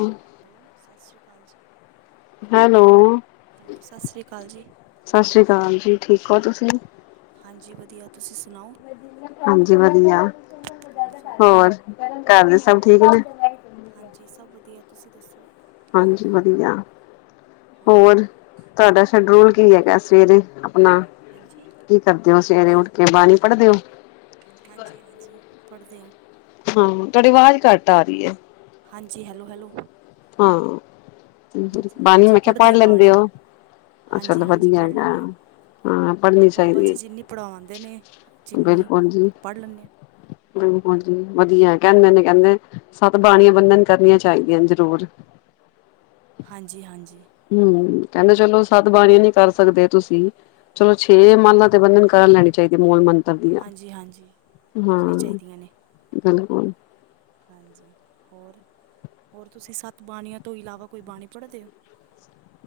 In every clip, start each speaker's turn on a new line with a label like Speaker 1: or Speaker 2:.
Speaker 1: ਹਮ [inaudible]
Speaker 2: [unintelligible] ਸਤਿ ਸ਼੍ਰੀ ਅਕਾਲ ਜੀ
Speaker 1: ਹੈਲੋ
Speaker 2: ਹੈਲੋ ਸਤਿ ਸ਼੍ਰੀ ਅਕਾਲ ਜੀ
Speaker 1: ਸਤਿ ਸ੍ਰੀ ਅਕਾਲ ਜੀ ਠੀਕ ਹੋ ਤੁਸੀਂ
Speaker 2: ਹਾਂਜੀ ਵਧੀਆ ਤੁਸੀਂ ਸੁਣਾਓ
Speaker 1: ਹਾਂਜੀ ਵਧੀਆ ਹੋਰ ਘਰ ਦੇ ਸਭ ਠੀਕ ਨੇ
Speaker 2: ਹਾਂਜੀ ਸਭ ਵਧੀਆ ਤੁਸੀਂ ਦੱਸੋ
Speaker 1: ਹਾਂਜੀ
Speaker 2: ਕਿਵੇਂ ਹੋ
Speaker 1: ਵਧੀਆ
Speaker 2: ਹਾਂਜੀ
Speaker 1: ਹੋਰ ਤੁਹਾਡਾ ਸ਼ਡਊਲ ਕੀ ਹੈਗਾ ਸਵੇਰੇ ਆਪਣਾ
Speaker 2: ਹੇਂਜੀ-
Speaker 1: ਕੀ ਕਰਦੇ ਹੋ ਸਵੇਰੇ ਉੱਠ ਕੇ ਬਾਣੀ ਪੜ੍ਹਦੇ ਓ
Speaker 2: ਹਾਂਜੀ-ਹਾਂਜੀ ਪੜ੍ਹਦੇ ਆਂ
Speaker 1: ਹਾਂ ਤੁਹਾਡੀ ਆਵਾਜ਼ ਘੱਟ ਆ ਰਹੀ ਐ
Speaker 2: ਹਾਂਜੀ ਹੈਲੋ-ਹੈਲੋ
Speaker 1: ਹਾਂ ਬਾਣੀ
Speaker 2: ਹਾਂਜੀ
Speaker 1: ਮੈਂ ਕੇਆ
Speaker 2: ਪੜ੍ਹਦੇ
Speaker 1: ਪੜ
Speaker 2: ਆ
Speaker 1: ਲੈਂਦੇ
Speaker 2: ਬਾਣੀ
Speaker 1: ਹੋ? ਅਹ
Speaker 2: ਹਾਂਜੀ
Speaker 1: ਚੱਲ
Speaker 2: ਹਾਂਜੀ
Speaker 1: ਵਧੀਆ
Speaker 2: ਪੜ੍ਹ
Speaker 1: ਹੈਗਾ
Speaker 2: ਲੈਂਦੇ ਹਾਂ
Speaker 1: ਹਾਂ ਪੜ੍ਹਨੀ
Speaker 2: ਬਾਬਾ
Speaker 1: ਚਾਹੀਦੀ
Speaker 2: ਜੀ ਜਿੰਨੀ ਪੜ੍ਹਾਉਂਦੇ ਨੇ
Speaker 1: ਐ
Speaker 2: ਜਿੰਨੀ
Speaker 1: ਬਿਲਕੁਲ ਜੀ
Speaker 2: ਪੜ੍ਹ ਲੈਂਦੇ ਹਾਂ
Speaker 1: ਬਿਲਕੁਲ ਜੀ ਵਧੀਆ ਕਹਿੰਦੇ ਨੇ ਕਹਿੰਦੇ ਸੱਤ ਬਾਣੀਆਂ ਬੰਦੇ ਨੂਂ ਕਰਨੀਆਂ ਚਾਹੀਦੀਆਂ ਜਰੂਰ
Speaker 2: ਹਾਂਜੀ-ਹਾਂਜੀ
Speaker 1: ਹੂੰ ਕਹਿੰਦੇ ਚਲੋ ਸਤ ਬਾਣੀਆ ਨੀ ਕਰ ਸਕਦੇ ਤੁਸੀਂ ਚਲੋ ਛੇ
Speaker 2: ਹਾਂ
Speaker 1: ਮਾਲਾਂ ਤੇ ਬੰਦੇ ਨੂੰ ਕਰਨ ਲੈਣੇ ਚਾਹੀਦੀ ਮੂਲ ਮੰਤਰ ਵਧੀਆ
Speaker 2: ਹਾਂਜੀ ਹਾਂਜੀ
Speaker 1: ਹਾਂ
Speaker 2: ਕਰਨੀ ਚਾਹੀਦੀਆਂ ਨੇ
Speaker 1: ਬਿਲਕੁਲ
Speaker 2: ਹਾਂਜੀ ਹੋਰ-ਹੋਰ ਤੁਸੀਂ ਸੱਤ ਬਾਣੀਆਂ ਤੋਂ ਇਲਾਵਾ ਕੋਈ ਬਾਣੀ ਪੜ੍ਹਦੇ ਓ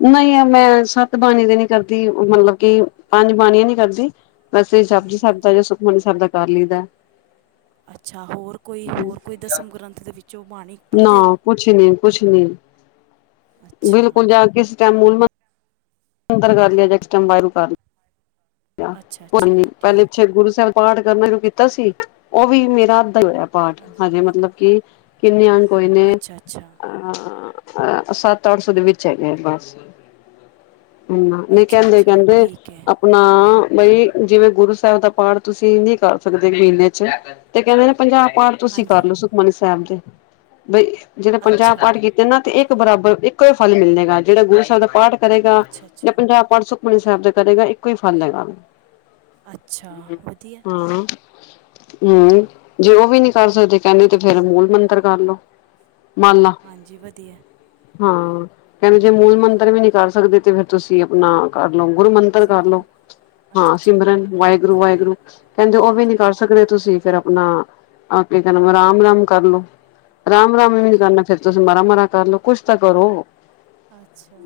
Speaker 1: ਨਹੀਂ ਮੈਂ ਸੱਤ ਬਾਣੀ ਤੇ ਨੀ ਕਰਦੀ ਮਤਲਬ ਕਿ ਪੰਜ ਬਾਣੀ ਨੀ ਕਰਦੀ ਵੈਸੇ
Speaker 2: ਹਾਂ
Speaker 1: ਜਾਪਜੀ
Speaker 2: ਹਾਂ
Speaker 1: ਸਾਬ
Speaker 2: ਹਾਂਜੀ
Speaker 1: ਦਾ ਯਾ ਸੁਖਮਨੀ ਸਾਹਿਬ ਦਾ ਕਰ ਲਈਦਾ
Speaker 2: ਅੱਛਾ ਹੋਰ ਕੋਈ ਹੋਰ ਕੋਈ ਦਸਮ ਗ੍ਰੰਥ ਦੇ ਵਿੱਚੋਂ ਬਾਣੀ
Speaker 1: ਨਾ
Speaker 2: ਪੜ੍ਹਦੇ ਹੋ
Speaker 1: ਕੁਛ ਨੀ, ਕੁਛ ਨੀ
Speaker 2: ਅੱਛਾ
Speaker 1: ਬਿਲਕੁਲ ਜਾ ਕੇ ਇਸ ਟਮ ਮੂਲ ਮਂਤਰ ਕਰ ਲਿਆ ਜੈਸ ਟਾਈਮ ਵਾਹਗੁਰੂ ਕਰ ਲਿਆ
Speaker 2: ਅੱਛਾ ਅੱਛਾ
Speaker 1: ਪਹਿਲੇ
Speaker 2: ਠੀਕ
Speaker 1: ਛੇ
Speaker 2: ਹੈ
Speaker 1: ਗੁਰੂ ਸਾਹਿਬ ਪਾਠ ਕਰਨਾ ਜੋ ਕੀਤਾ ਸੀ ਉਹ ਵੀ ਮੇਰਾ ਅੱਧਾ ਈ ਹੋਇਆ ਪਾਠ
Speaker 2: ਹਾਂਜੀ
Speaker 1: ਹਜੇ
Speaker 2: ਹਾਂਜੀ
Speaker 1: ਮਤਲਬ ਕਿ ਕਿੰਨੇ ਅੰਗ ਹੋਏ ਨੇ
Speaker 2: ਅੱਛਾ ਅੱਛਾ
Speaker 1: ਹਾਂ ਸਤ ਅਠਸੋ ਦੇ ਵਿੱਚੱ ਹੈਗੇ ਨੇ ਬੱਸ ਹਮ [unintelligible] ਨਹੀਂ ਕਹਿੰਦੇ-ਕਹਿੰਦੇ
Speaker 2: ਕੇ
Speaker 1: ਆਪਣਾ ਬਈ ਜਿਵੇਂ, ਗੁਰੂ ਸਾਹਿਬ ਦਾ, ਪਾਠ ਤੁਸੀਂ ਨੀ ਕਰ ਸਕਦੇ। ਮਹੀਨੇ ਚ, ਤੇ ਕਹਿੰਦੇ ਨੇ ਪੰਜਾਹ ਪਾਠ, ਤੁਸੀਂ
Speaker 2: ਹਾਂਜੀ
Speaker 1: ਕਰਲੋ ਸੁਖਮਨੀ ਸਾਹਿਬ ਦੇ। ਬਈ ਜਿਦੇ ਪੰਜਾਬ
Speaker 2: ਅੱਛਾ
Speaker 1: ਪਾਠ ਕੀਤਾ ਹਨਾਂ। ਤੇ ਇੱਕ ਬਰਾਬਰ, ਇੱਕੋ ਹੀ ਫਲ ਮਿਲਲੇਗਾ। ਜਿਹੜਾ ਗੁਰੂ ਸਾਹਿਬ ਦਾ ਪਾਠ, ਕਰੇਗਾ
Speaker 2: ਅੱਛਾ
Speaker 1: ਜਾਂ
Speaker 2: ਅੱਛਾ
Speaker 1: ਪੰਜਾਹ ਪਾਠ ਸੁਖਮਨੀ ਸਾਹਿਬ, ਦਾ ਕਰੇਗਾ। ਇੱਕੋ ਹੀ ਫਲ ਹੈਗਾ।
Speaker 2: ਅੱਛਾ ਵਧੀਆ
Speaker 1: ਹਾਂ, ਹਮ
Speaker 2: ਹਾਂਜੀ
Speaker 1: ਜੇ ਉਹ ਵੀ ਨਹੀਂ ਕਰ ਸਕਦੇ ਕਹਿੰਦੇ ਤੇ ਫੇਰ ਮੂਲ ਮੰਤਰ ਕਰਲੋ, ਮਾਲਾ
Speaker 2: ਹਾਂਜੀ ਵਧੀਆ
Speaker 1: ਹਾਂ ਕਹਿੰਦੇ ਜੇ ਮੂਲ
Speaker 2: ਹਮ,
Speaker 1: ਮੰਤਰ ਵੀ ਨਹੀਂ ਕਰ ਸਕਦੇ ਤੇ ਫਿਰ ਤੁਸੀਂ ਆਪਣਾ ਕਰ ਲਓ, ਗੁਰੂ ਮੰ ਕਰਲਓ,
Speaker 2: ਸਿਮਰਨ ਅੱਛਾ
Speaker 1: ਹਾਂ
Speaker 2: ਅੱਛਾ
Speaker 1: ਸਿਮਰਨ ਵਾਹਿਗੁਰੂ -ਵਾਹਿਗੁਰੂ ਕਹਿੰਦੇ ਉਹ ਵੀ
Speaker 2: ਹਾਂਜੀ
Speaker 1: ਨੀ ਕਰ ਸਕਦੇ ਤੁਸੀਂ ਫੇਰ ਆਪਣਾ ਆਪ ਕਹਿ ਰਾਮ- ਰਾਮ ਕਰ ਲਓ, ਰਾਮ- ਰਾਮ ਵੀ ਨਹੀਂ
Speaker 2: ਹਾਂਜੀ
Speaker 1: ਕਰਨਾ ਫੇਰ ਤੁਸੀਂ ਮਾੜਾ-ਮਾੜਾ ਕਰਲੋ ਕੁਛ ਤਾਂ ਕਰੋ।
Speaker 2: ਅੱਛਾ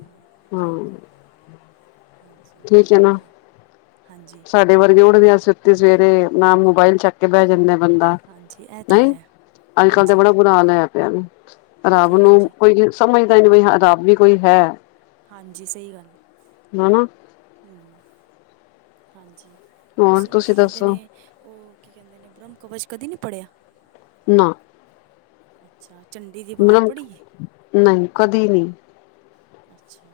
Speaker 1: ਹਾਂ
Speaker 2: ਠੀਕ ਏ। ਹਾਂਜੀ
Speaker 1: ਠੀਕ ਹੈ ਨਾ।
Speaker 2: ਵਧੀਆ, ਹਾਂਜੀ।
Speaker 1: ਸਾਡੇ ਵਰਗੇ ਉਠਦੇ ਆ ਛੇਤੀ ਸਵੇਰੇ ਨਾਲ ਮੋਬਾਇਲ ਚੱਕ ਕੇ ਬਹਿ ਜਾਂਦੇ ਆ। ਬੰਦਾ
Speaker 2: ਹਾਂਜੀ ਇਹ ਤਾਂ
Speaker 1: ਨ‌ਈ
Speaker 2: ਹੈ
Speaker 1: ਅੱਜ-ਕੱਲ ਤੇ
Speaker 2: ਹਾਂਜੀ
Speaker 1: ਬੜਾ। ਬੁਰਾ ਹਾਲ ਹੋਇਆ ਪਿਆ ਵੇ, ਰੱਬ
Speaker 2: ਹਾਂਜੀ
Speaker 1: ਨੂੰ
Speaker 2: ਹਾਂਜੀ
Speaker 1: ਕੋਈ ਸਮਝਦਾ ਨਹੀਂ ਬਈ ਰੱਬ ਵੀ ਕੋਈ ਹੈ।
Speaker 2: ਹਾਂਜੀ ਸਹੀ ਗੱਲ ਏ,
Speaker 1: ਹਨਾ।
Speaker 2: ਹੂੰ‌, ਹਾਂਜੀ।
Speaker 1: ਹੋਰ
Speaker 2: ਤੁਸੀਂ ਕੀ ਕਹਿੰਦੇ
Speaker 1: ਦੱਸੋ
Speaker 2: ਨੇ, ਓਹ ਕੀ ਕਹਿੰਦੇ ਨੇ ਬ੍ਰਹਮ ਕਵਚ ਕਦੀ ਨੀ ਪੜ੍ਹਿਆ?
Speaker 1: ਨਾ,
Speaker 2: ਅੱਛਾ ਚੰਡੀ ਦੀ ਵਾਰ
Speaker 1: ਮਤਲਬ
Speaker 2: ਪੜ੍ਹੀ ਏ
Speaker 1: ਮੈਨੂੰ ਕਦੀ ਨੀ।
Speaker 2: ਅੱਛਾ,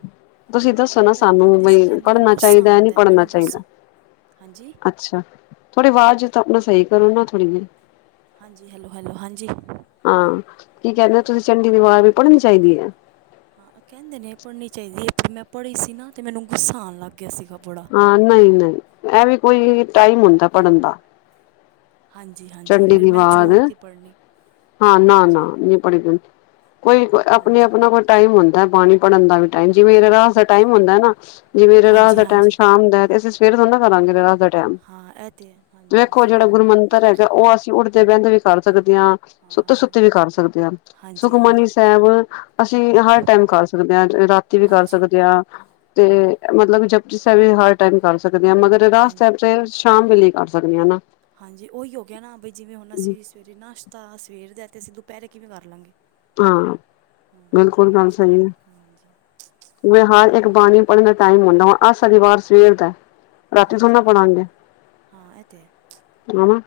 Speaker 2: ਹਾਂ
Speaker 1: ਦੱਸੋ
Speaker 2: ਮੈਂ
Speaker 1: ਨਾ
Speaker 2: ਪਹਿਲੇ
Speaker 1: ਸਾਨੂੰ
Speaker 2: ਪੜ੍ਹਦੀ ਸੀ
Speaker 1: ਬਈ
Speaker 2: ਕਹਿੰਦੇ ਨੇ
Speaker 1: ਪੜ੍ਹਨਾ
Speaker 2: ਗੁੱਸਾ
Speaker 1: ਚਾਹੀਦਾ ਨਹੀਂ
Speaker 2: ਆਂਦਾ ਐ,
Speaker 1: ਪੜ੍ਹਨਾ
Speaker 2: ਮੈਨੂੰ ਗੁੱਸਾ
Speaker 1: ਚਾਹੀਦਾ
Speaker 2: ਹਾਂਜੀ?
Speaker 1: ਅੱਛਾ ਥੋੜੀ ਆਵਾਜ਼ ਤਾਂ ਆਪਣਾ ਸਹੀ ਕਰੋ ਨਾ ਥੋੜ੍ਹੀ ਜਹੀ।
Speaker 2: ਹਾਂਜੀ ਹੈਲੋ ਹੈਲੋ ਹਾਂਜੀ
Speaker 1: ਹਾਂ, ਕੀ ਕਹਿਣੇ ਓ
Speaker 2: ਹਾਂਜੀ
Speaker 1: ਤੁਸੀਂ ਚੰਡੀ ਦੀ ਵਾਰ ਵੀ ਪੜਨੀ ਚਾਹੀਦੀ ਹੈ?
Speaker 2: ਹਾਂ, ਕਹਿੰਦੇ ਨੇ ਪੜ੍ਹਨੀ ਚਾਹੀਦੀ ਐ, ਪਰ ਮੈਂ ਪੜ੍ਹੀ ਸੀ ਨਾ ਤੇ ਮੈਨੂੰ ਗੁੱਸਾ ਆਣ ਲੱਗ ਗਿਆ ਸੀ ਗਾ ਬੜਾ।
Speaker 1: ਹਾਂ, ਨਹੀਂ ਨਹੀਂ ਇਹ ਵੀ ਕੋਈ ਟਾਈਮ ਹੁੰਦਾ ਪੜ੍ਹਨ ਦਾ।
Speaker 2: ਹਾਂਜੀ-ਹਾਂਜੀ,
Speaker 1: ਚੰਡੀ
Speaker 2: ਫੇਰ
Speaker 1: ਦੀ
Speaker 2: ਮੈਂ ਛੋੜ
Speaker 1: ਵਾਰ
Speaker 2: ਤੀ ਪੜ੍ਹਨੀ।
Speaker 1: ਹਾਂ ਨਾ ਨਾ
Speaker 2: ਹਾਂਜੀ
Speaker 1: ਨ‌ਈ ਪੜੀ ਹੋਈ। ਕੋਈ
Speaker 2: ਹਾਂਜੀ
Speaker 1: ਆਪਣੇ-ਆਪਣਾ ਕੋਈ ਟਾਈਮ ਹੁੰਦਾ ਬਾਣੀ ਪੜ੍ਹਨ ਦਾ ਵੀ ਟਾਈਮ, ਜਿਵੇਂ ਰਹਿਰਾਸ
Speaker 2: ਹਾਂਜੀ
Speaker 1: ਦਾ
Speaker 2: ਹਾਂ
Speaker 1: ਟਾਈਮ ਹੁੰਦਾ ਨਾ ਜਿਵੇ ਰਹਿਰਾਸ
Speaker 2: ਹਾਂਜੀ
Speaker 1: ਦਾ ਟਾਈਮ
Speaker 2: ਹਾਂਜੀ
Speaker 1: ਸ਼ਾਮ ਦਾ, ਤੇ ਅਸੀਂ ਸਵੇਰ ਥੋੜੀ ਨਾ ਕਰਾਂਗੇੇ ਰਹਿਰਾਸ
Speaker 2: ਹਾਂ ਇਹ ਤਾਂ ਹੈ ਹਾਂਜੀ
Speaker 1: ਵੇਖੋ
Speaker 2: ਸਹੀ
Speaker 1: ਜਿਹੜਾ
Speaker 2: ਗੱਲ
Speaker 1: ਗੁਰ
Speaker 2: ਹੈ
Speaker 1: ਮੰਤਰ ਹੈਗਾ ਉਹ ਅਸੀਂ ਉਠਦੇ ਬਹਿੰਦੇ ਵੀ ਕਰ ਸਕਦੇ ਹਾਂ। ਸੁੱਤੇ
Speaker 2: ਹਾਂ
Speaker 1: ਸੁੱਤੇ ਵੀ ਕਰ ਸਕਦੇ ਆ।
Speaker 2: ਹਾਂਜੀ
Speaker 1: ਸੁਖਮਨੀ
Speaker 2: ਹਾਂਜੀ
Speaker 1: ਸਾਹਿਬ ਅਸੀਂ ਹਰ ਟਾਈਮ ਕਰ ਸਕਦੇ ਆ ਰਾਤੀ ਵੀ ਕਰ
Speaker 2: ਹਾਂਜੀ
Speaker 1: ਸਕਦੇ ਆ। ਤੇ ਮਤਲਬ ਜਪਜੀ ਸਾਹਿਬ ਵੀ ਹਰ ਟਾਈਮ ਕਰ ਸਕਦੇ ਹਾਂ, ਮਗਰ
Speaker 2: ਹਾਂਜੀ
Speaker 1: [unintelligible] ਸ਼ਾਮ ਵੇਲੇ ਕਰ ਸਕਦੇ ਆ ਨਾ।
Speaker 2: ਹਾਂਜੀ ਓਹੀ ਹੋ ਗਿਆ ਨਾ ਬਈ ਜਿਵੇਂ ਹੁਣ ਅਸੀਂ। ਫੇਰ ਨਾਸ਼ਤਾ ਸਵੇਰ ਦਾ ਤੇ ਅਸੀਂ ਦੁਪਹਿਰੇ ਕਿਵੇਂ ਕਰ ਲਾਂਗੇ?
Speaker 1: ਹਾਂ,
Speaker 2: ਹਾਂ
Speaker 1: ਬਿਲਕੁਲ ਗੱਲ
Speaker 2: ਨਾਸ਼ਤਾ
Speaker 1: ਸਹੀ ਐ,
Speaker 2: ਹਾਂਜੀ
Speaker 1: ਮੈਂ ਹਰ ਇੱਕ
Speaker 2: ਹੂੰ
Speaker 1: ਬਾਣੀ ਪੜਨ ਦਾ ਟਾਈਮ ਹੁੰਦਾ ਹੁਣ ਅੱਜ ਸ਼ਨੀਵਾਰ ਸਵੇਰ ਦਾ। ਰਾਤੀ ਥੋੜੀ
Speaker 2: ਹਾਂਜੀ,
Speaker 1: ਨਾ ਪੜਾਂਗੇ
Speaker 2: ਹਾਂ ਐਹ ਤੇ ਹੈ।
Speaker 1: ਹਨਾ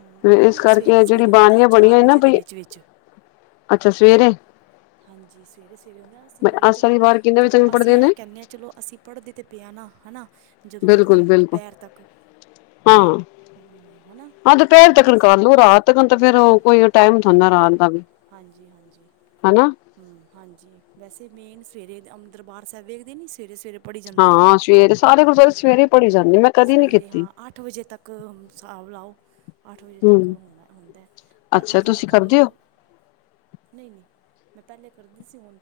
Speaker 2: ਹੂੰ
Speaker 1: ਤੇ
Speaker 2: ਉਹ
Speaker 1: ਏਸ
Speaker 2: ਵੀ ਸਵੇਰੇ
Speaker 1: ਕਰਕੇ ਜਿਹੜੀ
Speaker 2: ਸਵੇਰੇ ਹੁੰਦਾ
Speaker 1: ਬਾਣੀਆਂ
Speaker 2: ਚਾਰ
Speaker 1: ਬਣੀਆਂ ਨਾ
Speaker 2: ਵਜੇ ਦੇ
Speaker 1: ਬਈ
Speaker 2: ਵਿੱਚ ਵਿੱਚ
Speaker 1: ਅੱਛਾ ਸਵੇਰੇ।
Speaker 2: ਹਾਂਜੀ ਸਵੇਰੇ-ਸਵੇਰੇ ਨਾ ਅਸੀਂ
Speaker 1: ਬਈ
Speaker 2: ਲੋਕ
Speaker 1: ਆਹ
Speaker 2: ਚਲੋ
Speaker 1: ਸ਼ਨੀਵਾਰ ਕਿੰਨੇ ਵਜੇ
Speaker 2: ਜਦੋਂ
Speaker 1: ਤੱਕ ਪੜ੍ਹਦੇ
Speaker 2: ਅਸੀਂ ਐਹ
Speaker 1: ਨੇ
Speaker 2: ਕਹਿਣੇ ਆ ਚਲੋ ਅਸੀਂ ਪੜ੍ਹਦੇ ਤੇ ਪਏ ਆ ਨਾ ਹਨਾ, ਜਦੋਂ
Speaker 1: ਬਿਲਕੁਲ
Speaker 2: ਮਰਜ਼ੀ
Speaker 1: ਬਿਲਕੁਲ
Speaker 2: ਦੁਪਹਿਰ ਤੱਕ।
Speaker 1: ਹਾਂ।
Speaker 2: ਹੂੰ, ਹਨਾ?
Speaker 1: ਆਹ ਦੁਪਹਿਰ ਤੱਕਣ ਕਰ ਲਓ ਰਾਤ ਤਕਣ ਤਾਂ ਫੇਰ ਕੋਈ ਟਾਈਮਦਾ ਰਾਤ ਦਾ ਵੀ।
Speaker 2: ਹਾਂਜੀ-ਹਾਂਜੀ।
Speaker 1: ਹਨਾ?
Speaker 2: ਹੂੰ, ਹਾਂਜੀ ਵੈਸੇ ਮੇਨ ਸਵੇਰੇ ਅ ਦਰਬਾਰ ਸਾਹਿਬ ਵੇਖਦੇ ਨੀ ਸਵੇਰੇ-ਸਵੇਰੇ ਪੜੀ ਜਾਂਦੀ ਏ,
Speaker 1: ਹਾਂ ਸਵੇਰੇ ਸਾਰੇ ਗੁਰਦੁਆਰੇ
Speaker 2: ਹਾਂਜੀ
Speaker 1: ਸਵੇਰੇ ਪੜ੍ਹੀ ਜਾਂਦੀ ਮੈਂ ਕਦੀ ਨੀ
Speaker 2: ਸਵੇਰੇ
Speaker 1: ਕੀਤੀ
Speaker 2: ਹਾਂ ਅੱਠ ਵਜੇ ਤੱਕ ਹਿਸਾਬ ਲਾਓ ਅੱਠ ਵਜੇ
Speaker 1: ਹੂੰ
Speaker 2: ਤੱਕ ਹੋਣਾ ਹੁੰਦਾ ਪਰ
Speaker 1: ਅੱਛਾ
Speaker 2: ਅੱਜ
Speaker 1: ਤੁਸੀਂ ਕਰਦੇ ਹੋ
Speaker 2: ਕੱਲ੍ਹ ਨਈ-ਨਈ। ਮੈਂ ਪੈਲੇ ਕਰਦੀ ਸੀ ਹੁਨ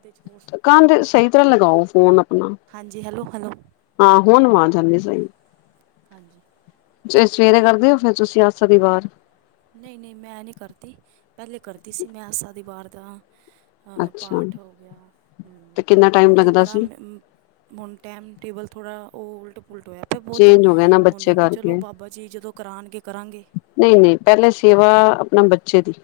Speaker 1: ਕੰਧ ਸਈ ਤਰ੍ਹਾਂ ਲਗਾਓ ਫੋਨ ਅਪਨਾ।
Speaker 2: ਹਾਂਜੀ ਹੈਲੋ ਹੈਲੋ
Speaker 1: ਹਾਂ ਹੁਨ ਆਵਾਜ਼ ਆਂਦੀ ਸਈ।
Speaker 2: ਹਾਂਜੀ।
Speaker 1: ਸਵੇਰੇ ਕਰਦੇ ਹੋ? ਫੇਰ ਤੁਸੀਂ ਆਸਾ ਦੀ ਵਾਰ?
Speaker 2: ਨਹੀਂ- ਨਹੀਂ, ਮੈਂ ਨਹੀਂ ਕਰਦੀ। ਪਹਿਲੇ ਕਰਦੀ ਸੀ। ਮੈਂ ਆਸਾ ਦੀ ਵਾਰ ਦਾ ਹਾਂ
Speaker 1: ਅੱਛਾ
Speaker 2: ਪਾਠ ਹੋ ਗਿਆ।
Speaker 1: ਤੇ ਕਿੰਨਾ
Speaker 2: ਹੁਣ
Speaker 1: ਟਾਈਮ
Speaker 2: ਤਾਂ
Speaker 1: ਲੱਗਦਾ
Speaker 2: ਬੜਾ
Speaker 1: ਸੀ
Speaker 2: ਮ ਹੁਣ ਟਾਈਮ ਟੇਬਲ, ਥੋੜਾ ਉਹ ਉਲਟ- ਪੁਲਟ ਹੋਇਆ ਪਿਆ। ਬਹੁਤ
Speaker 1: ਚੇਂਜ ਹੋ ਗਿਆ ਨਾ ਬੱਚੇ
Speaker 2: ਹੁਣ ਚਲੋ
Speaker 1: ਕਰਕੇ
Speaker 2: ਬਾਬਾ ਜੀ ਜਦੋਂ, ਕਰਾਉਣਗੇ, ਕਰਾਂਗੇ।
Speaker 1: ਨਹੀਂ- ਨਹੀਂ, ਪਹਿਲੇ ਸੇਵਾ ਆਪਣਾ ਬੱਚੇ ਦੀ।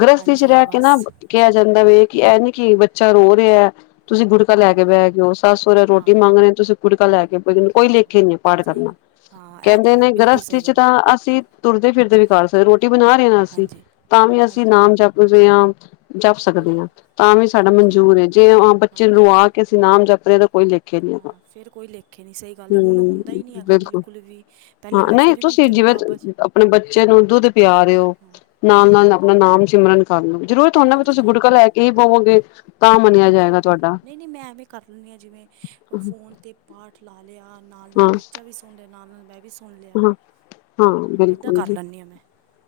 Speaker 1: ਗ੍ਰਸਥੀ ਚ
Speaker 2: ਹਾਂਜੀ
Speaker 1: ਰਹਿ ਕੇ
Speaker 2: ਬਸ
Speaker 1: ਨਾ ਕਿਹਾ ਜਾਂਦਾ ਵਾ। ਕਿ, ਇਹ ਨੀ ਕੀ, ਬੱਚਾ ਰੋ ਰਿਹਾ। ਤੁਸੀਂ ਗੁਰੂ ਕੁੜਕਾ ਲੈ ਕੇ
Speaker 2: ਹਾਂਜੀ
Speaker 1: ਬੈਠ, ਗਏ ਹੋ। ਸੱਸ- ਸਹੁਰੇ,
Speaker 2: ਹਾਂ
Speaker 1: ਰੋਟੀ ਮੰਗ ਰਹੇ, ਤੁਸੀਂ ਕੁੜਕਾ ਲੈ ਕੇ। ਕੋਈ
Speaker 2: ਹਾਂ
Speaker 1: ਲੇਖੇ ਨੀ ਪਾਠ
Speaker 2: ਸਹੀ
Speaker 1: ਕਰਨਾ।
Speaker 2: ਗੱਲ ਹਾਂ ਇਹ ਤਾਂ
Speaker 1: ਕਹਿੰਦੇ
Speaker 2: ਹੈ
Speaker 1: ਨੇ,
Speaker 2: ਬਿਲਕੁਲ
Speaker 1: ਗ੍ਰਸਤੀ
Speaker 2: ਸਹੀ
Speaker 1: ਚ
Speaker 2: ਗੱਲ
Speaker 1: ਤਾਂ ਅਸੀਂ ਤੁਰਦੇ- ਫਿਰਦੇ ਵੀ ਕਰ ਸਕਦੇ। ਰੋਟੀ ਬਣਾ ਰਹੇ ਹਾਂ, ਨਾ ਅਸੀਂ।
Speaker 2: ਹਾਂਜੀ
Speaker 1: ਤਾਂ ਵੀ ਅਸੀਂ
Speaker 2: ਹਾਂਜੀ
Speaker 1: ਨਾਮ ਜਪਦੇ ਹਾਂ। ਜਪ
Speaker 2: ਹਾਂ
Speaker 1: ਸਕਦੇ ਹਾਂ।
Speaker 2: ਬਿਲਕੁਲ
Speaker 1: ਤਾਂ ਵੀ ਸਾਡਾ
Speaker 2: ਹਾਂਜੀ
Speaker 1: ਮਨਜੂਰ ਹੈ। ਜੇ ਬੱਚੇ ਨੂੰ ਰੂੰ
Speaker 2: ਹਾਂਜੀ
Speaker 1: ਆ ਕੇ, ਅਸੀਂ ਨਾਮ ਜਪ ਰਹੇ। ਤਾਂ ਕੋਈ ਲਿਖ
Speaker 2: ਹਾਂ ਫੇਰ ਕੋਈ ਲੇਖੇ ਨਹੀਂ। ਸਹੀ ਗੱਲ ਏ। ਹੁਣ ਹੁੰਦਾ ਹੀ ਨਹੀਂ ਹੈਗਾ। ਬਿਲਕੁਲ ਵੀ, ਪਹਿਲੇ
Speaker 1: ਹਾਂ
Speaker 2: ਮੈਂ
Speaker 1: ਨਹੀਂ
Speaker 2: ਫੇਰ ਵੀ
Speaker 1: ਤੁਸੀਂ
Speaker 2: ਚਲੋ
Speaker 1: ਜਿਵੇਂ
Speaker 2: ਬਾਬਾ ਜੀ
Speaker 1: ਆਪਣੇ ਬੱਚੇ ਨੂੰ, ਦੁੱਧ ਪਿਆ ਰਹੇ ਹੋ। ਨਾਲ- ਨਾਲ
Speaker 2: ਹਾਂਜੀ
Speaker 1: ਆਪਣਾ, ਨਾਮ ਸਿਮਰਨ ਕਰ ਲਓ। ਜ਼ਰੂਰ ਤੁਹਾਨੂ, ਵੀ
Speaker 2: ਹਾਂਜੀ
Speaker 1: ਤੁਸੀਂ ਗੁਟਕਾ
Speaker 2: ਹਾਂਜੀ
Speaker 1: ਲੈ ਕੇ ਹੀ ਪਵੋਗੇ। ਤਾਂ ਮੰਨਿਆ
Speaker 2: ਹਾਂਜੀ
Speaker 1: ਜਾਏਗਾ ਤੁਹਾਡਾ।
Speaker 2: ਨਹੀਂ ਨਹੀਂ ਮੈਂ ਐਵੇਂ ਕਰ ਲੈਂਦੀ ਹਾਂ ਜਿਵੇਂ ਫੋਨ ਤੇ, ਪਾਠ ਲਾ ਲਿਆ। ਨਾਲ-
Speaker 1: ਹਾਂ
Speaker 2: ਨਾਲ ਬੱਚਾ ਵੀ, ਸੁਣ ਰਿਆ। ਨਾਲ ਨਾਲ ਮੈਂ ਵੀ ਸੁਣ ਲਿਆ
Speaker 1: ਹਾਂ, ਹਾਂ
Speaker 2: ਇੱਦਾਂ
Speaker 1: ਬਿਲਕੁਲ
Speaker 2: ਕਰ
Speaker 1: ਜੀ।
Speaker 2: ਲੈਂਦੀ ਹਾਂ ਮੈਂ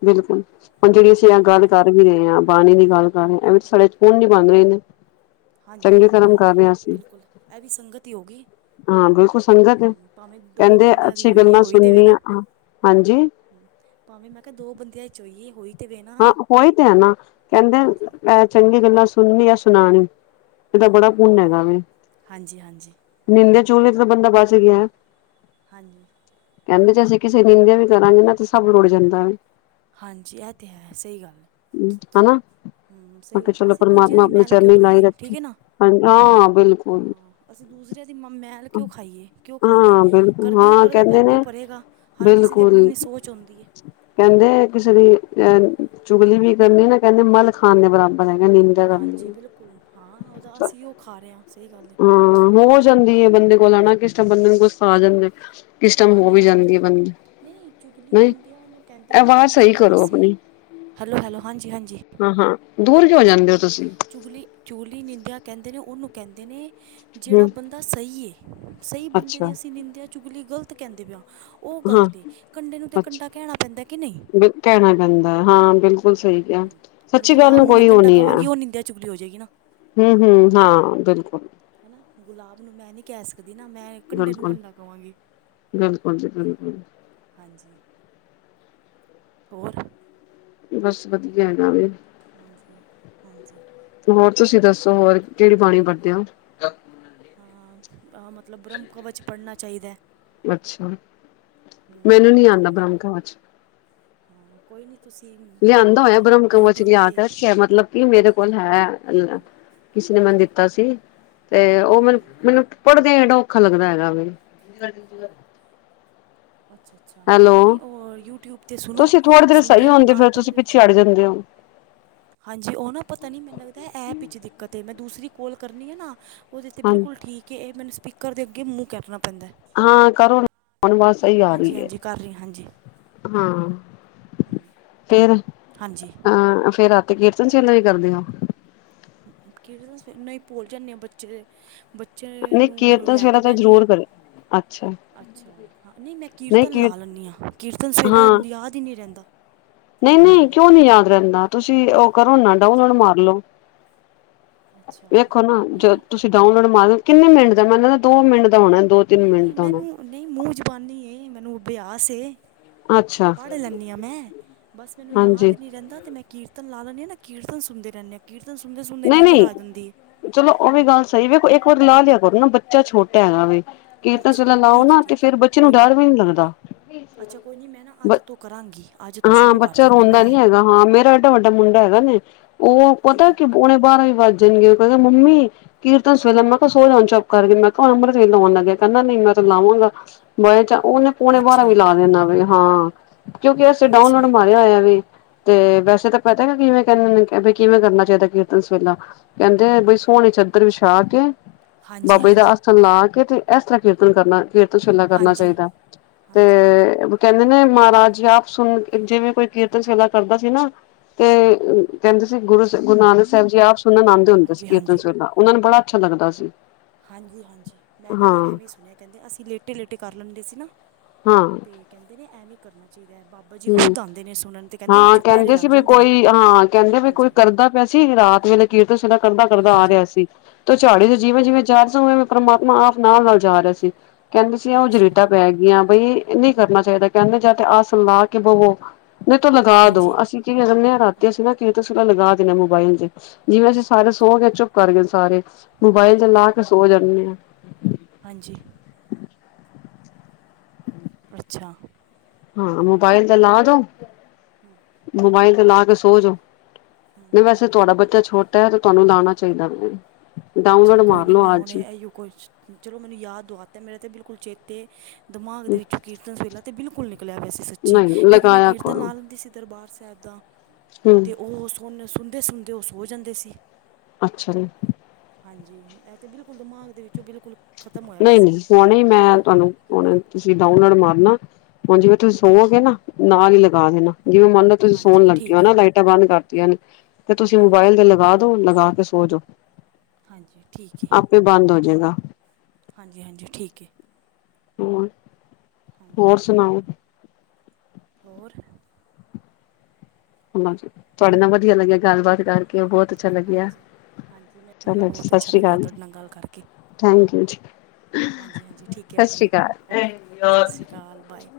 Speaker 1: ਬਿਲਕੁਲ, ਹੁਣ ਜਿਹੜੀ ਅਸੀਂ
Speaker 2: ਹਾਂ
Speaker 1: ਗੱਲ, ਕਰ ਵੀ ਰਹੇ ਆ। ਬਾਣੀ ਦੀ ਗੱਲ ਕਰ ਰਹੇ। ਐਵੀ ਸਾੜੇ ਚ ਪੁਨ ਹੀ ਬੰਦ ਰਹੇ ਨੇ।
Speaker 2: ਹਾਂਜੀ-
Speaker 1: ਚੰਗੇ
Speaker 2: ਹਾਂਜੀ,
Speaker 1: ਕਰਮ
Speaker 2: ਇਹ
Speaker 1: ਕਰ
Speaker 2: ਤਾਂ
Speaker 1: ਰਹੇ
Speaker 2: ਹੈ।
Speaker 1: ਅਸੀਂ
Speaker 2: ਬਿਲਕੁਲ ਇਹ ਵੀ, ਸੰਗਤ ਹੀ ਹੋ ਗਈ।
Speaker 1: ਹਾਂ ਬਿਲਕੁਲ, ਸੰਗਤ ਹੈ।
Speaker 2: ਹੂੰ ਭਾਵੇਂ ਦੋ
Speaker 1: ਕਹਿੰਦੇ
Speaker 2: ਬੰਦਿਆਂ ਦੀ
Speaker 1: ਅੱਛੀ
Speaker 2: ਹੋਈਏ
Speaker 1: ਗੱਲਾਂ
Speaker 2: ਹੋਈ ਤਾਂ ਵੇ ਨਾ
Speaker 1: ਸੁਣਿਆਂ, ਹਾਂਜੀ।
Speaker 2: ਭਾਵੇਂ ਮੈਂ ਕਿਹਾ, ਦੋ ਬੰਦਿਆਂ ਚ ਹੋਈਏ ਹੋਈ। ਤਾਂ ਵੇ ਨਾ
Speaker 1: ਹਾਂ, ਉਹੀ ਤੇ ਹੈ ਨਾ। ਕਹਿੰਦੇ
Speaker 2: ਹਾਂਜੀ
Speaker 1: ਇਹ ਚੰਗੀ ਗੱਲਾਂ, ਸੁਣਨੀ ਜਾਂ ਸੁਣਾਣੀ ਕਹਿੰਦੇ ਬੜਾ ਪੁੰਨ ਹੈਗਾ ਵੇ।
Speaker 2: ਹਾਂਜੀ ਹਾਂਜੀ
Speaker 1: ਨਿੰਦਾ- ਚੁਗਲੀ ਤੋਂ, ਤਾਂ ਬੰਦਾ ਬਚ ਗਿਆ।
Speaker 2: ਹਾਂਜੀ।
Speaker 1: ਕਹਿੰਦੇ ਜੇ ਅਸੀਂ, ਕਿਸੇ ਨਿੰਂਦਿਆਂ ਵੀ ਕਰਾਂਗੇ ਨਾ, ਤੇ ਸਭ ਰੋੜ ਜਾਂਦਾ ਵੇ।
Speaker 2: ਹਾਂਜੀ। ਇਹ ਤੇ ਹੈ, ਸਹੀ ਗੱਲ।
Speaker 1: ਹੂੰ ਹਨਾ,
Speaker 2: ਹੂੰ
Speaker 1: ਮੈ
Speaker 2: ਸਹੀ
Speaker 1: ਕਿਹਾ
Speaker 2: ਗੱਲ
Speaker 1: ਚਲੋ,
Speaker 2: ਅਸੀਂ ਦੂਜਿਆਂ
Speaker 1: ਪਰਮਾਤਮਾ
Speaker 2: ਦੀ
Speaker 1: ਆਪਣੇ
Speaker 2: ਮੈਲ ਕਿਉਂ
Speaker 1: ਚਰਨੀ ਲਾਈ
Speaker 2: ਧੋਈਏ
Speaker 1: ਰੱਖੇ।
Speaker 2: ਠੀਕ ਹੈ ਨਾ
Speaker 1: ਹਾਂਜੀ। ਹਾਂ ਬਿਲਕੁਲ,
Speaker 2: ਹਾਂ ਅਸੀਂ ਦੂਸਰਿਆਂ ਦੀ ਮ ਮੈਲ ਕਿਉਂ ਖਾਈਏ ਕਿਉਂ ਖਾਈਏ
Speaker 1: ਹਾਂ
Speaker 2: ਕਰ
Speaker 1: ਬਿਲਕੁਲ।
Speaker 2: ਜੋ
Speaker 1: ਹਾਂ।
Speaker 2: ਕਰਦਾ ਪਿਆ
Speaker 1: ਕਹਿੰਦੇ
Speaker 2: ਆਪੇ
Speaker 1: ਨੇ,
Speaker 2: ਭਰੇਗਾ ਹਰ ਕਿਸੇ ਦੀ
Speaker 1: ਬਿਲਕੁਲ।
Speaker 2: ਆਪਣੀ ਆਪਣੀ ਸੋਚ ਹੁੰਦੀ ਹੈ
Speaker 1: ਕਹਿੰਦੇ ਕਿਸੇ ਦੀ, ਅਹ ਚੁਗਲੀ ਵੀ ਕਰਨੀ ਨਾ। ਕਹਿੰਦੇ ਮਲ ਖਾਨ ਦੇ, ਬਰਾਬਰ ਹੈਗਾ ਨੀ।
Speaker 2: ਹਾਂਜੀ ਬਿਲਕੁਲ ਹਾਂ ਉਹਦਾ
Speaker 1: ਹਾਂ।
Speaker 2: ਅਸੀਂ ਉਹ ਖਾ ਰਹੇ ਹਾਂ ਸਹੀ ਗੱਲ ਹੈ
Speaker 1: ਹੋ ਜਾਂਦੀ ਹੈ, ਬੰਦੇ ਕੋਲ ਆ। ਨਾ ਕਿਸ ਬੰਦੇ ਨੂੰ ਕੁਛ, ਸ ਆ
Speaker 2: ਹਾਂ
Speaker 1: ਜਾਂਦਾ। ਕਿਸ ਟਾਈਮ ਹੋ ਵੀ, ਜਾਂਦੀ ਹੈ ਬੰਦੇ
Speaker 2: ਨਹੀਂ-ਨਹੀਂ, ਚੁਗਲੀ
Speaker 1: ਨਹੀਂ
Speaker 2: ਨਿੰਦਿਆ ਉਹਨੂੰ ਕਹਿੰਦੇ ਨੇ।
Speaker 1: ਆਵਾਜ਼ ਸਹੀ
Speaker 2: ਜਿਹੜੇ
Speaker 1: ਕਰੋ
Speaker 2: ਅਸੀਂ,
Speaker 1: ਆਪਣੀ
Speaker 2: ਹੈਲੋ- ਹੈਲੋ, ਹਾਂਜੀ- ਹਾਂਜੀ।
Speaker 1: ਹਾਂ- ਹਾਂ। ਦੂਰ ਕਿਉਂ ਹੋ ਜਾਂਦੇ ਹੋ ਤੁਸੀਂ?
Speaker 2: ਚੁਗਲੀ। ਚੁਗਲੀ, ਨਿੰਦਿਆ ਕਹਿੰਦੇ ਨੇ। ਉਹਨੂੰ ਕਹਿੰਦੇ ਨੇ ਜਿਹੜਾ
Speaker 1: ਹਮ
Speaker 2: ਬੰਦਾ ਸਹੀ ਹੈ। ਸਹੀ ਬੰਦੇ
Speaker 1: ਅੱਛਾ
Speaker 2: ਦੀ ਅਸੀਂ, ਨਿੰਦਿਆ, ਚੁਗਲੀ ਗ਼ਲਤ ਕਹਿੰਦੇ ਪਏ ਹਾਂ। ਉਹ
Speaker 1: ਹਾਂ
Speaker 2: ਗਲਤ ਏ। ਕੰਡੇ ਨੂੰ ਤੇ,
Speaker 1: ਅੱਛਾ
Speaker 2: ਕੰਡਾ ਕਹਿਣਾ ਪੈਂਦਾ ਕਿ ਨਹੀਂ?
Speaker 1: ਕਹਿਣਾ ਪੈਂਦਾ ਏ। ਹਾਂ, ਬਿਲਕੁਲ ਸਹੀ। ਕਿਹਾ
Speaker 2: ਹੁਣ
Speaker 1: ਸੱਚੀ ਗੱਲ
Speaker 2: ਗੁਲਾਬ ਨੂੰ, ਮੈਂ
Speaker 1: ਕੋਈ ਉਹ
Speaker 2: ਕੰਡਾ
Speaker 1: ਨੀ ਹੈ
Speaker 2: ਕਵਾਂਗੀ। ਉਹ ਨਿੰਦਿਆ, ਚੁਗਲੀ ਹੋ ਜਾਏਗੀ ਨਾ।
Speaker 1: ਹੂੰ- ਹੂੰ। ਹਾਂ, ਬਿਲਕੁਲ।
Speaker 2: ਹਨਾ। ਗੁਲਾਬ ਨੂੰ, ਮੈਂ ਨਹੀਂ ਕਹਿ ਸਕਦੀ ਨਾ। ਮੈਂ ਕੰਡੇ ਨੂੰ,
Speaker 1: ਬਿਲਕੁਲ
Speaker 2: ਕੰਡਾ ਕਵਾਂਗੀ।
Speaker 1: ਬਿਲਕੁਲ ਜੀ ਬਿਲਕੁਲ
Speaker 2: ਹਾਂਜੀ। ਹੋਰ?
Speaker 1: ਬਸ ਵਧੀਆ, ਹੈਗਾ ਵੇ।
Speaker 2: ਹਾਂਜੀ। ਹਾਂਜੀ।
Speaker 1: ਹੋਰ ਤੁਸੀਂ ਦੱਸੋ? ਹੋਰ ਕਿਹੜੀ ਬਾਣੀ ਪੜਦੇ ਹੋ? [unintelligible]
Speaker 2: ਹਾਂ ਮਤਲਬ ਬ੍ਰਹਮ ਕਵਚ ਪੜ੍ਹਨਾ ਚਾਹੀਦਾ।
Speaker 1: ਅੱਛਾ
Speaker 2: ਹੂੰ
Speaker 1: ਮੈਨੂੰ ਨੀ
Speaker 2: ਪੜ੍ਹਨਾ
Speaker 1: ਆਉਂਦਾ
Speaker 2: ਚਾਹੀਦਾ ਹੈ
Speaker 1: ਬ੍ਰਹਮ ਕਵਚ।
Speaker 2: ਹਾਂ ਕੋਈ ਨਹੀਂ ਤੁਸੀਂ
Speaker 1: ਲਿਆਂਦਾ
Speaker 2: ਉਹ
Speaker 1: ਹੋਇਆ ਬ੍ਰਹਮ ਕਵਚ
Speaker 2: ਯੂਟਊਬ
Speaker 1: ਲਿਆ ਕੇ
Speaker 2: 'ਤੇ। [inaudible]
Speaker 1: ਰੱਖਿਆ ਮਤਲਬ [unintelligible]
Speaker 2: ਹਾਂਜੀ
Speaker 1: ਦਿਤਾ ਸੀ ਤੇ ਓ
Speaker 2: ਹਾਂਜੀ
Speaker 1: ਮੈਨੂੰ
Speaker 2: ਹਾਂਜੀ
Speaker 1: ਮੈਨੂੰ ਪੜ੍ਹਦਿਆਂ ਈ ਏਡਾ ਔਖਾ ਲੱਗਦਾ ਹੈਗਾ ਵੇ।
Speaker 2: ਅੱਛਾ-ਅੱਛਾ ਹਾਂ ਨੀ
Speaker 1: ਹੈਲੋ
Speaker 2: ਓ ਯੂਟਿਊਬ ਤੇ ਸੁਣੋ
Speaker 1: ਤੁਸੀਂ ਥੋੜ੍ਹੀ ਦੇਰ ਸਹੀ
Speaker 2: ਸੁਣਦੇ ਰੋ
Speaker 1: ਹੁੰਦੇ
Speaker 2: ਨਾਲ
Speaker 1: ਫਿਰ
Speaker 2: ਪੜ੍ਹਦੇ ਰੋ।
Speaker 1: [unintelligible] ਜਾਂਦੇ ਓ।
Speaker 2: ਹਾਂਜੀ ਓ ਨਾ ਪਤਾ ਨੀ ਮੈਨੂੰ ਲੱਗਦਾ ਐਪ ਵਿੱਚ ਦਿੱਕਤ ਏ ਮੈਂ ਦੂਸਰੀ ਕੋਲ ਕਰਨੀ ਆ ਨਾ ਓਦੇ ਤੇ
Speaker 1: ਹਾਂਜੀ
Speaker 2: ਬਿਲਕੁਲ ਠੀਕ ਏ ਏ ਮੈਨੂੰ ਸਪੀਕਰ ਦੇ ਅੱਗੇ ਮੂੰਹ ਕਰਨਾ ਪੈਂਦਾ।
Speaker 1: ਹਾਂ ਕਰੋ ਹੁਣ ਆਵਾਜ਼ ਸਹੀ ਆ
Speaker 2: ਹਾਂਜੀ
Speaker 1: ਰੀ ਐ।
Speaker 2: ਹਾਂਜੀ [unintelligible]
Speaker 1: ਫੇਰ?
Speaker 2: ਹਾਂਜੀ।
Speaker 1: ਹਾਂ ਫੇਰ ਰਾਤੀ ਕੀਰਤਨ ਸੋਹਿਲਾ ਵੀ ਕਰਦੇ ਓ?
Speaker 2: ਕੀਰਤਨ ਸੋਹਿਲਾ ਨਹੀ ਪੋਲ ਜਾਂਨੇ ਆਂ ਬੱਚੇ ਤੇ ਬੱਚੇ
Speaker 1: ਨਹੀਂ
Speaker 2: ਨੂੰ
Speaker 1: ਕੀਰਤਨ
Speaker 2: ਲੈ ਕੇ
Speaker 1: ਸਵੇਲਾ ਤਾਂ
Speaker 2: ਬੈਨੇ ਆਂ।
Speaker 1: ਜ਼ਰੂਰ ਕਰੇ। ਅੱਛਾ।
Speaker 2: ਅੱਛਾ ਹਾਂ ਨਹੀ ਮੈਂ
Speaker 1: ਨਹੀਂ
Speaker 2: ਕੀਰਤਨ
Speaker 1: ਕੀ
Speaker 2: ਲਾ ਲੈਣੀ ਆ ਕੀਰਤਨ ਸੋਹਿਲਾ ਯਾਦ ਈ ਨੀ ਰੈਂਦਾ।
Speaker 1: ਨਹੀ-ਨਹੀ ਕਿਉਂ ਨੀ ਯਾਦ ਰੈਂਦਾ ਤੁਸੀਂ ਓ ਕਰੋ ਨਾ
Speaker 2: ਅੱਛਾ
Speaker 1: ਡਾਊਨਲੋਡ ਮਾਰ ਲੋੋ
Speaker 2: ਅੱਛਾ
Speaker 1: ਵੇਖੋ ਨਾ
Speaker 2: ਨਹੀਂ
Speaker 1: ਜ
Speaker 2: ਨਹੀਂ
Speaker 1: ਤੁਸੀਂ ਡਾਊਨਲੋਡ ਮਾਰ ਲੋ, ਕਿੰਨੇ ਮਿੰਟ ਦਾ ਮੈਂਨ ਲਗਦਾ ਦੋ ਮਿੰਟ ਦਾ ਹੋਣਾ ਦੋ ਤਿੰਨ
Speaker 2: ਨਹੀ-ਨਹੀ
Speaker 1: ਮਿੰਟ ਦਾ ਹੋਣਾ।
Speaker 2: ਮੈਨੂੰ ਨਈ ਮੂੰਹ ਜਬਾਨੀ ਏ ਮੈਨੂੰ ਅਭਿਆਸ ਏ।
Speaker 1: ਅੱਛਾ
Speaker 2: ਪੜ੍ਹ ਲੈਂਨੀ ਆ ਮੈਂ ਬਸ ਮੈਨੂੰ ਯਾਦ
Speaker 1: ਹਾਂਜੀ
Speaker 2: ਨੀ ਰੈਂਦਾ ਤੇ ਮੈਂ ਕੀਰ ਕੀਰਤਨ ਲਾ ਲੈਂਨੀ ਆਂ ਨਾ ਕੀਰਤਨ ਸੁਣਦੇ ਰੈਦੇ ਆਂ ਕੀਰਤਨ ਸੁਣਦੇ-ਸੁਣਦੇ
Speaker 1: ਨਹੀਂ
Speaker 2: ਨੀਂਦਰ
Speaker 1: ਨਹੀਂ
Speaker 2: ਆ ਜਾਂਦੀ ਏ।
Speaker 1: ਚਲੋ ਓ ਵੀ ਗੱਲ ਸਈ ਵੇਖੋ ਇੱਕ ਵਾਰ ਲਾਹ ਲਿਆ ਕਰੋ ਨਾ ਬੱਚਾ ਛੋਟਾ ਹੈਗਾ ਵੀ ਕੀਰਤਨ ਸੋਹਿਲਾ
Speaker 2: ਅੱਛਾ
Speaker 1: ਲਾਓ
Speaker 2: ਠੀਕ ਹੈ
Speaker 1: ਨਾ ਤੇ
Speaker 2: ਠੀਕ ਹੈ
Speaker 1: ਫੇਰ ਬੱਚੇ ਨੂੰ
Speaker 2: ਕੋਈ ਨਹੀਂ
Speaker 1: ਡਰ ਵੀ ਨੀ ਲੱਗਦਾ।
Speaker 2: ਅੱਛਾ ਕੋਈ ਨੀ ਮੈਂ ਨਾ
Speaker 1: ਬ
Speaker 2: ਅੱਜ ਤੋਂ ਕਰਾਂਗੀ। ਅੱਜ ਤੋਂ
Speaker 1: ਹਾਂ
Speaker 2: ਸ਼ੁਰੂ ਕਰ
Speaker 1: ਬੱਚਾ
Speaker 2: ਦਾਂਗੀ
Speaker 1: ਰੋਂਦਾ
Speaker 2: ਮੈਂ
Speaker 1: ਨੀ ਹੈਗਾ ਹਾਂ ਮੇਰਾ ਏਡਾ ਵੱਡਾ ਮੁੰਡਾ ਹੈਗਾ ਨੇ। ਓਹ ਪਤਾ
Speaker 2: ਹਾਂਜੀ
Speaker 1: ਕਿ ਪੋਣੇ ਬਾਰਾਂ ਈ ਵੱਜ ਜਾਣਗੇ ਓ ਕਹਿੰਦਾ ਮੰਮੀ, ਕੀਰਤਨ ਸੋਹੇਲਾ ਮੈਂ ਕਹਾ ਸੋ ਜਾ ਹੁਣ ਚੁਪ ਕਰਕੇ ਮੈਂ ਕਹਆ ਅੰਮ੍ਰਿਤ ਵੇਲਾ ਹੋਣ ਲੱਗਾ ਕੈਂਦਾ ਨਈ ਮੈਂ ਤਾਂ ਲਾਵਾਂਗਾ। [unintelligible] ਉਹਨੇ ਪੌਣੇ ਬਾਰਾ ਵੀ
Speaker 2: ਅੱਛਾ
Speaker 1: ਲਾ ਲਿਆ ਹਾਂ ਕਿਉਂਕਿ ਅਸੀਂ ਡਾਊਨਲੋਡ
Speaker 2: ਅੱਛਾ
Speaker 1: ਮਾਰ ਹੋਇਆ ਏ ਵੇ ਤੇ ਵੈਸੇ ਤਾਂ ਪਤਾ ਕਿਵੇਂ ਕਹ ਕਿਵੇਂ ਕਰਨਾ ਚਾਹੀਦਾ ਕੀਰਤਨ ਸੋਹਿਲਾ, ਕੈਂਦੇ ਐ ਬਈ ਸੋਣੀ ਚਦਰ ਵਿਛਾ ਕੇ
Speaker 2: ਹਾਂਜੀ
Speaker 1: ਬਾਬਾ ਜੀ ਦਾ
Speaker 2: ਹਾਂਜੀ
Speaker 1: [unintelligible] ਆਸਣ ਲਾ ਕੇ ਤੇ ਐਸ ਤਰ੍ਹਾਂ ਕੀਰਤਨ ਕਰਨਾ ਕੀਰਤਨ ਸੋਹਿਲਾ ਕਰਨਾ
Speaker 2: ਹਾਂਜੀ
Speaker 1: ਚਾਈਦਾ ਤੇ
Speaker 2: ਹਾਂਜੀ
Speaker 1: ਕੈਂਦੇ ਨੇ ਮਹਾਰਾਜ ਆਪ ਸੁਣ ਜਿਵੇਂ ਕੋਈ ਕੀਰਤਨ ਸੋਹਿਲਾ ਕਰਦਾ ਸੀ ਨਾ ਤੇ ਕੈਂਦੇ ਸੀ ਗੁਰੂ ਗੁਰੂ ਨਾਨਕ ਸਾਹਿਬ ਜੀ ਆਪ ਸੁਣਨ ਆਉਂਦੇ ਹੁੰਦੇ ਸੀ
Speaker 2: ਹਾਂਜੀ
Speaker 1: ਕੀਰਤਨ
Speaker 2: ਹਾਂਜੀ
Speaker 1: ਸਵੇਲਾ ਉਹਨਾਂ ਨੂੰ ਬੜਾ ਅੱਛਾ ਲੱਗਦਾ ਸੀ।
Speaker 2: ਹਾਂਜੀ ਹਾਂਜੀ ਮੈਂ ਵੀ
Speaker 1: ਹਾਂ
Speaker 2: ਐਹੀ ਐਵੀ ਸੁਣਿਆ ਕੈਂਦੇ ਅਸੀਂ ਲੇਟੇ-ਲੇਟੇ ਕਰ ਲੈਂਦੇ ਸੀ ਨਾ।
Speaker 1: ਹਾਂ।
Speaker 2: ਤੇ ਕੈਂਦੇ ਨੇ ਐਵੇ ਈ ਕਰਨਾ ਚਾਈਦਾ ਬਾ
Speaker 1: ਹੂੰ ਹਾਂ ਕੈਂਦੇ
Speaker 2: ਲੱਗ
Speaker 1: ਸੀ ਵੀ
Speaker 2: ਜਾਂਦੇ ਨੇ
Speaker 1: ਕੋਈ ਹਾਂ ਕੈਂਦੇ ਵੀ ਕੋਈ
Speaker 2: ਹਾਂਜੀ
Speaker 1: ਕਰਦਾ ਪਿਆ ਸੀ ਰਾਤ ਵੇਲੇ ਕੀਰਤਨ ਸੋਹੇਲਾ ਕਰਦਾ-ਕਰਦਾ ਆ
Speaker 2: ਹਾਂਜੀ
Speaker 1: ਰਿਆ ਸੀ ਤੇ ਝਾੜੇ ਤੋਂ
Speaker 2: ਹਮ
Speaker 1: ਜਿਵੇਂ-ਜਿਵੇਂ ਜਾ ਰਹਿਆ ਸੀ ਉਵੇਂ ਉਵੇਂ ਪਰਮਾਤਮਾ ਆਪ ਨਾਲ-ਨਾਲ ਜਾ ਰਿਆ ਸੀ ਕੈਂਦੇ ਸੀ ਓ
Speaker 2: ਅੱਛਾ
Speaker 1: ਚਰੀਠਾਂ ਪੈ ਗੀਆ ਬਈ ਨਹੀ ਕਰਨਾ ਚਾਈਦਾ ਕਹਿੰਦੇ ਜਾਂ ਤੇ ਆਸਨ ਲਾ ਕੇ ਬਵੋ ਨਹੀਂ ਤੋ ਲਗਾ ਦੋ
Speaker 2: ਹਾਂਜੀ
Speaker 1: ਅਸੀਂ ਅਸੀ ਕਯਾ ਕਰਨੇ ਆ ਰਾਤੀ
Speaker 2: ਹੂੰ,
Speaker 1: ਅਸੀ ਨਾ ਕੀਰਤਨ ਸੋਹਿਲਾ ਲਗਾ ਦੇਨੇ ਆ ਮੋਬਾਇਲ ਤੇ ਜਿਵੇਂ ਅਸੀਂ ਸਾਰੇ
Speaker 2: ਅੱਛਾ
Speaker 1: ਸੋ ਗਏ ਚੁੱਪ ਕਰ ਗਏ ਸਾਰੇ ਮੋਬਾਇਲ ਚ
Speaker 2: ਹੂੰ,
Speaker 1: ਲਾ ਕੇ ਸੋ ਜਾਂਨੇ ਆ।
Speaker 2: ਹਾਂਜੀ।
Speaker 1: [inaudible]
Speaker 2: [unintelligible]
Speaker 1: ਹਾਂ, ਮੋਬਾਇਲ ਦਾ ਲਾਦੋ।
Speaker 2: ਹੂੰ।
Speaker 1: ਮੋਬਾਇਲ ਤੇ ਲਾਕੇ ਸੋਜੋੋ, ਨਈ
Speaker 2: ਹੂੰ,
Speaker 1: ਵੈਸੇ ਤੁਹਾਡਾ ਬੱਚਾ ਛੋ ਤੈ, ਤੇ ਤੁਹਾਨੂੰ ਲਾਣਾ ਚਾਹੀਦਾ ਵੇ, ਡਾਊਨਲੋਡ ਮਾਰਲੋ ਅੱਜ ਹੀ।
Speaker 2: ਕੁਛ, ਚਲੋ ਮੈਨੂੰ ਯਾਦ ਦਵਾ ਤੈ, ਮੇਰੇ ਤੈ ਬਿਲਕੁਲ ਚੇਤੇ ਦਿਮਾਗ ਦੇ ਵਿੱਚੋ ਕੀਰਤਨ ਸੋਹਿਲਾ ਤੇ ਬਿਲਕੁਲ ਨਿਕਲਿਆ ਪਇਆ ਸੀ ਸੱਚੀ,
Speaker 1: ਨਹੀਂ
Speaker 2: ਕਿਉਂਕਿ ਮੈਂ
Speaker 1: ਲਗਾਇਆ
Speaker 2: ਕੀਰਤਨ
Speaker 1: ਕਰੋ
Speaker 2: ਲਾ ਲੈਂਦੀ ਸੀ ਦਰਬਾਰ ਸਾਹਿਬ ਦਾ।
Speaker 1: ਹੂੰ
Speaker 2: ਤੇ ਓਹ, ਸੋੱਨੇ, ਸੁਣਦੇ-ਸੁਣਦੇ ਓਹ ਸੋ ਜਾਂਦੇ ਸੀ।
Speaker 1: ਅੱਛਾ ਜੀ।
Speaker 2: ਹਾਂਜੀ, ਐ ਤੇ ਬਿਲਕੁਲ ਦਿਮਾਗ ਦੇ ਵਿੱਚੋਂ ਬਿਲਕੁਲ ਖਤਮ ਹੋਇਆ ਪਿਆ ਸੀ
Speaker 1: ਨਹੀਂ-ਨਹੀਂ ਹੋਣੇ ਹੀ, ਮੈਂ
Speaker 2: ਬਈ
Speaker 1: ਤੁਹਾਨੂੰ ਹੋਂਣੇ
Speaker 2: ਕੀਰਤਨ
Speaker 1: ਤੁਸੀਂ ਡਾਊਨਲੋਡ ਮਾਰਨਾ, ਹੁਣ ਜਿਵੇਂ ਤੁਸੀਂ ਸੋਵੇਂਗੇ ਨਾ ਨਾਲ ਹੀ ਲਗਾ ਦੇਣਾ, ਜਿਵੇਂ ਮੰਨਲਾ ਤੁਸੀਂ ਸੋਣ
Speaker 2: ਹਾਂਜੀ
Speaker 1: ਲੱਗੇ ਹੋ
Speaker 2: ਠੀਕ ਹੈ
Speaker 1: ਨਾ ਲਾਈਟਾਂ ਬੰਦ ਕਰਤੀਆਂ ਨੇ, ਤੇ ਤੁਸੀਂ
Speaker 2: ਹਾਂਜੀ
Speaker 1: ਮੋਬਾਇਲ ਤੇ ਲਗਾਦੋ, ਲਗਾਕੇ ਸੋਜੋ।
Speaker 2: ਹਾਂਜੀ, ਠੀਕ ਏ।
Speaker 1: ਬੰਦ ਹੋ ਜੇਗਾ।
Speaker 2: ਹਾਂਜੀ-ਹਾਂਜੀ, ਠੀਕ ਏ।
Speaker 1: ਹੋਰ,
Speaker 2: ਹਾਂਜੀ
Speaker 1: ਹੋਰ ਸੁਣਾਓ?
Speaker 2: ਹੋਰ।
Speaker 1: ਹ ਬਾਚੋ ਤਵਾਡੇ ਨਾਲ ਵਧੀਆ ਲੱਗਿਆ ਗੱਲਬਾਤ ਕਰਕੇ, ਬਹੁਤ ਅੱਛਾ ਲੱਗਿਆ
Speaker 2: ਹਾਂਜੀ, ਹਾਂਜੀ, ਮੈਨੂੰ ਵੀ ਬਹੁਤ ਅੱਛਾ ਲੱਗਿਆ, ਤੁਹਾਡੇ ਨਾਲ ਗੱਲ ਕਰਕੇ।
Speaker 1: ਥੈਂਕ-ਯੂ ਜੀ।
Speaker 2: ਹਾਂਜੀ-ਹਾਂਜੀ, ਠੀਕ ਹੈ
Speaker 1: ਸਤਿ
Speaker 2: ਓਕੇ,
Speaker 1: ਸ੍ਰੀ ਅਕਾਲ
Speaker 2: ਓਕੇ। ਸਤ ਸ਼੍ਰੀ ਅਕਾਲ, ਬਾਏ।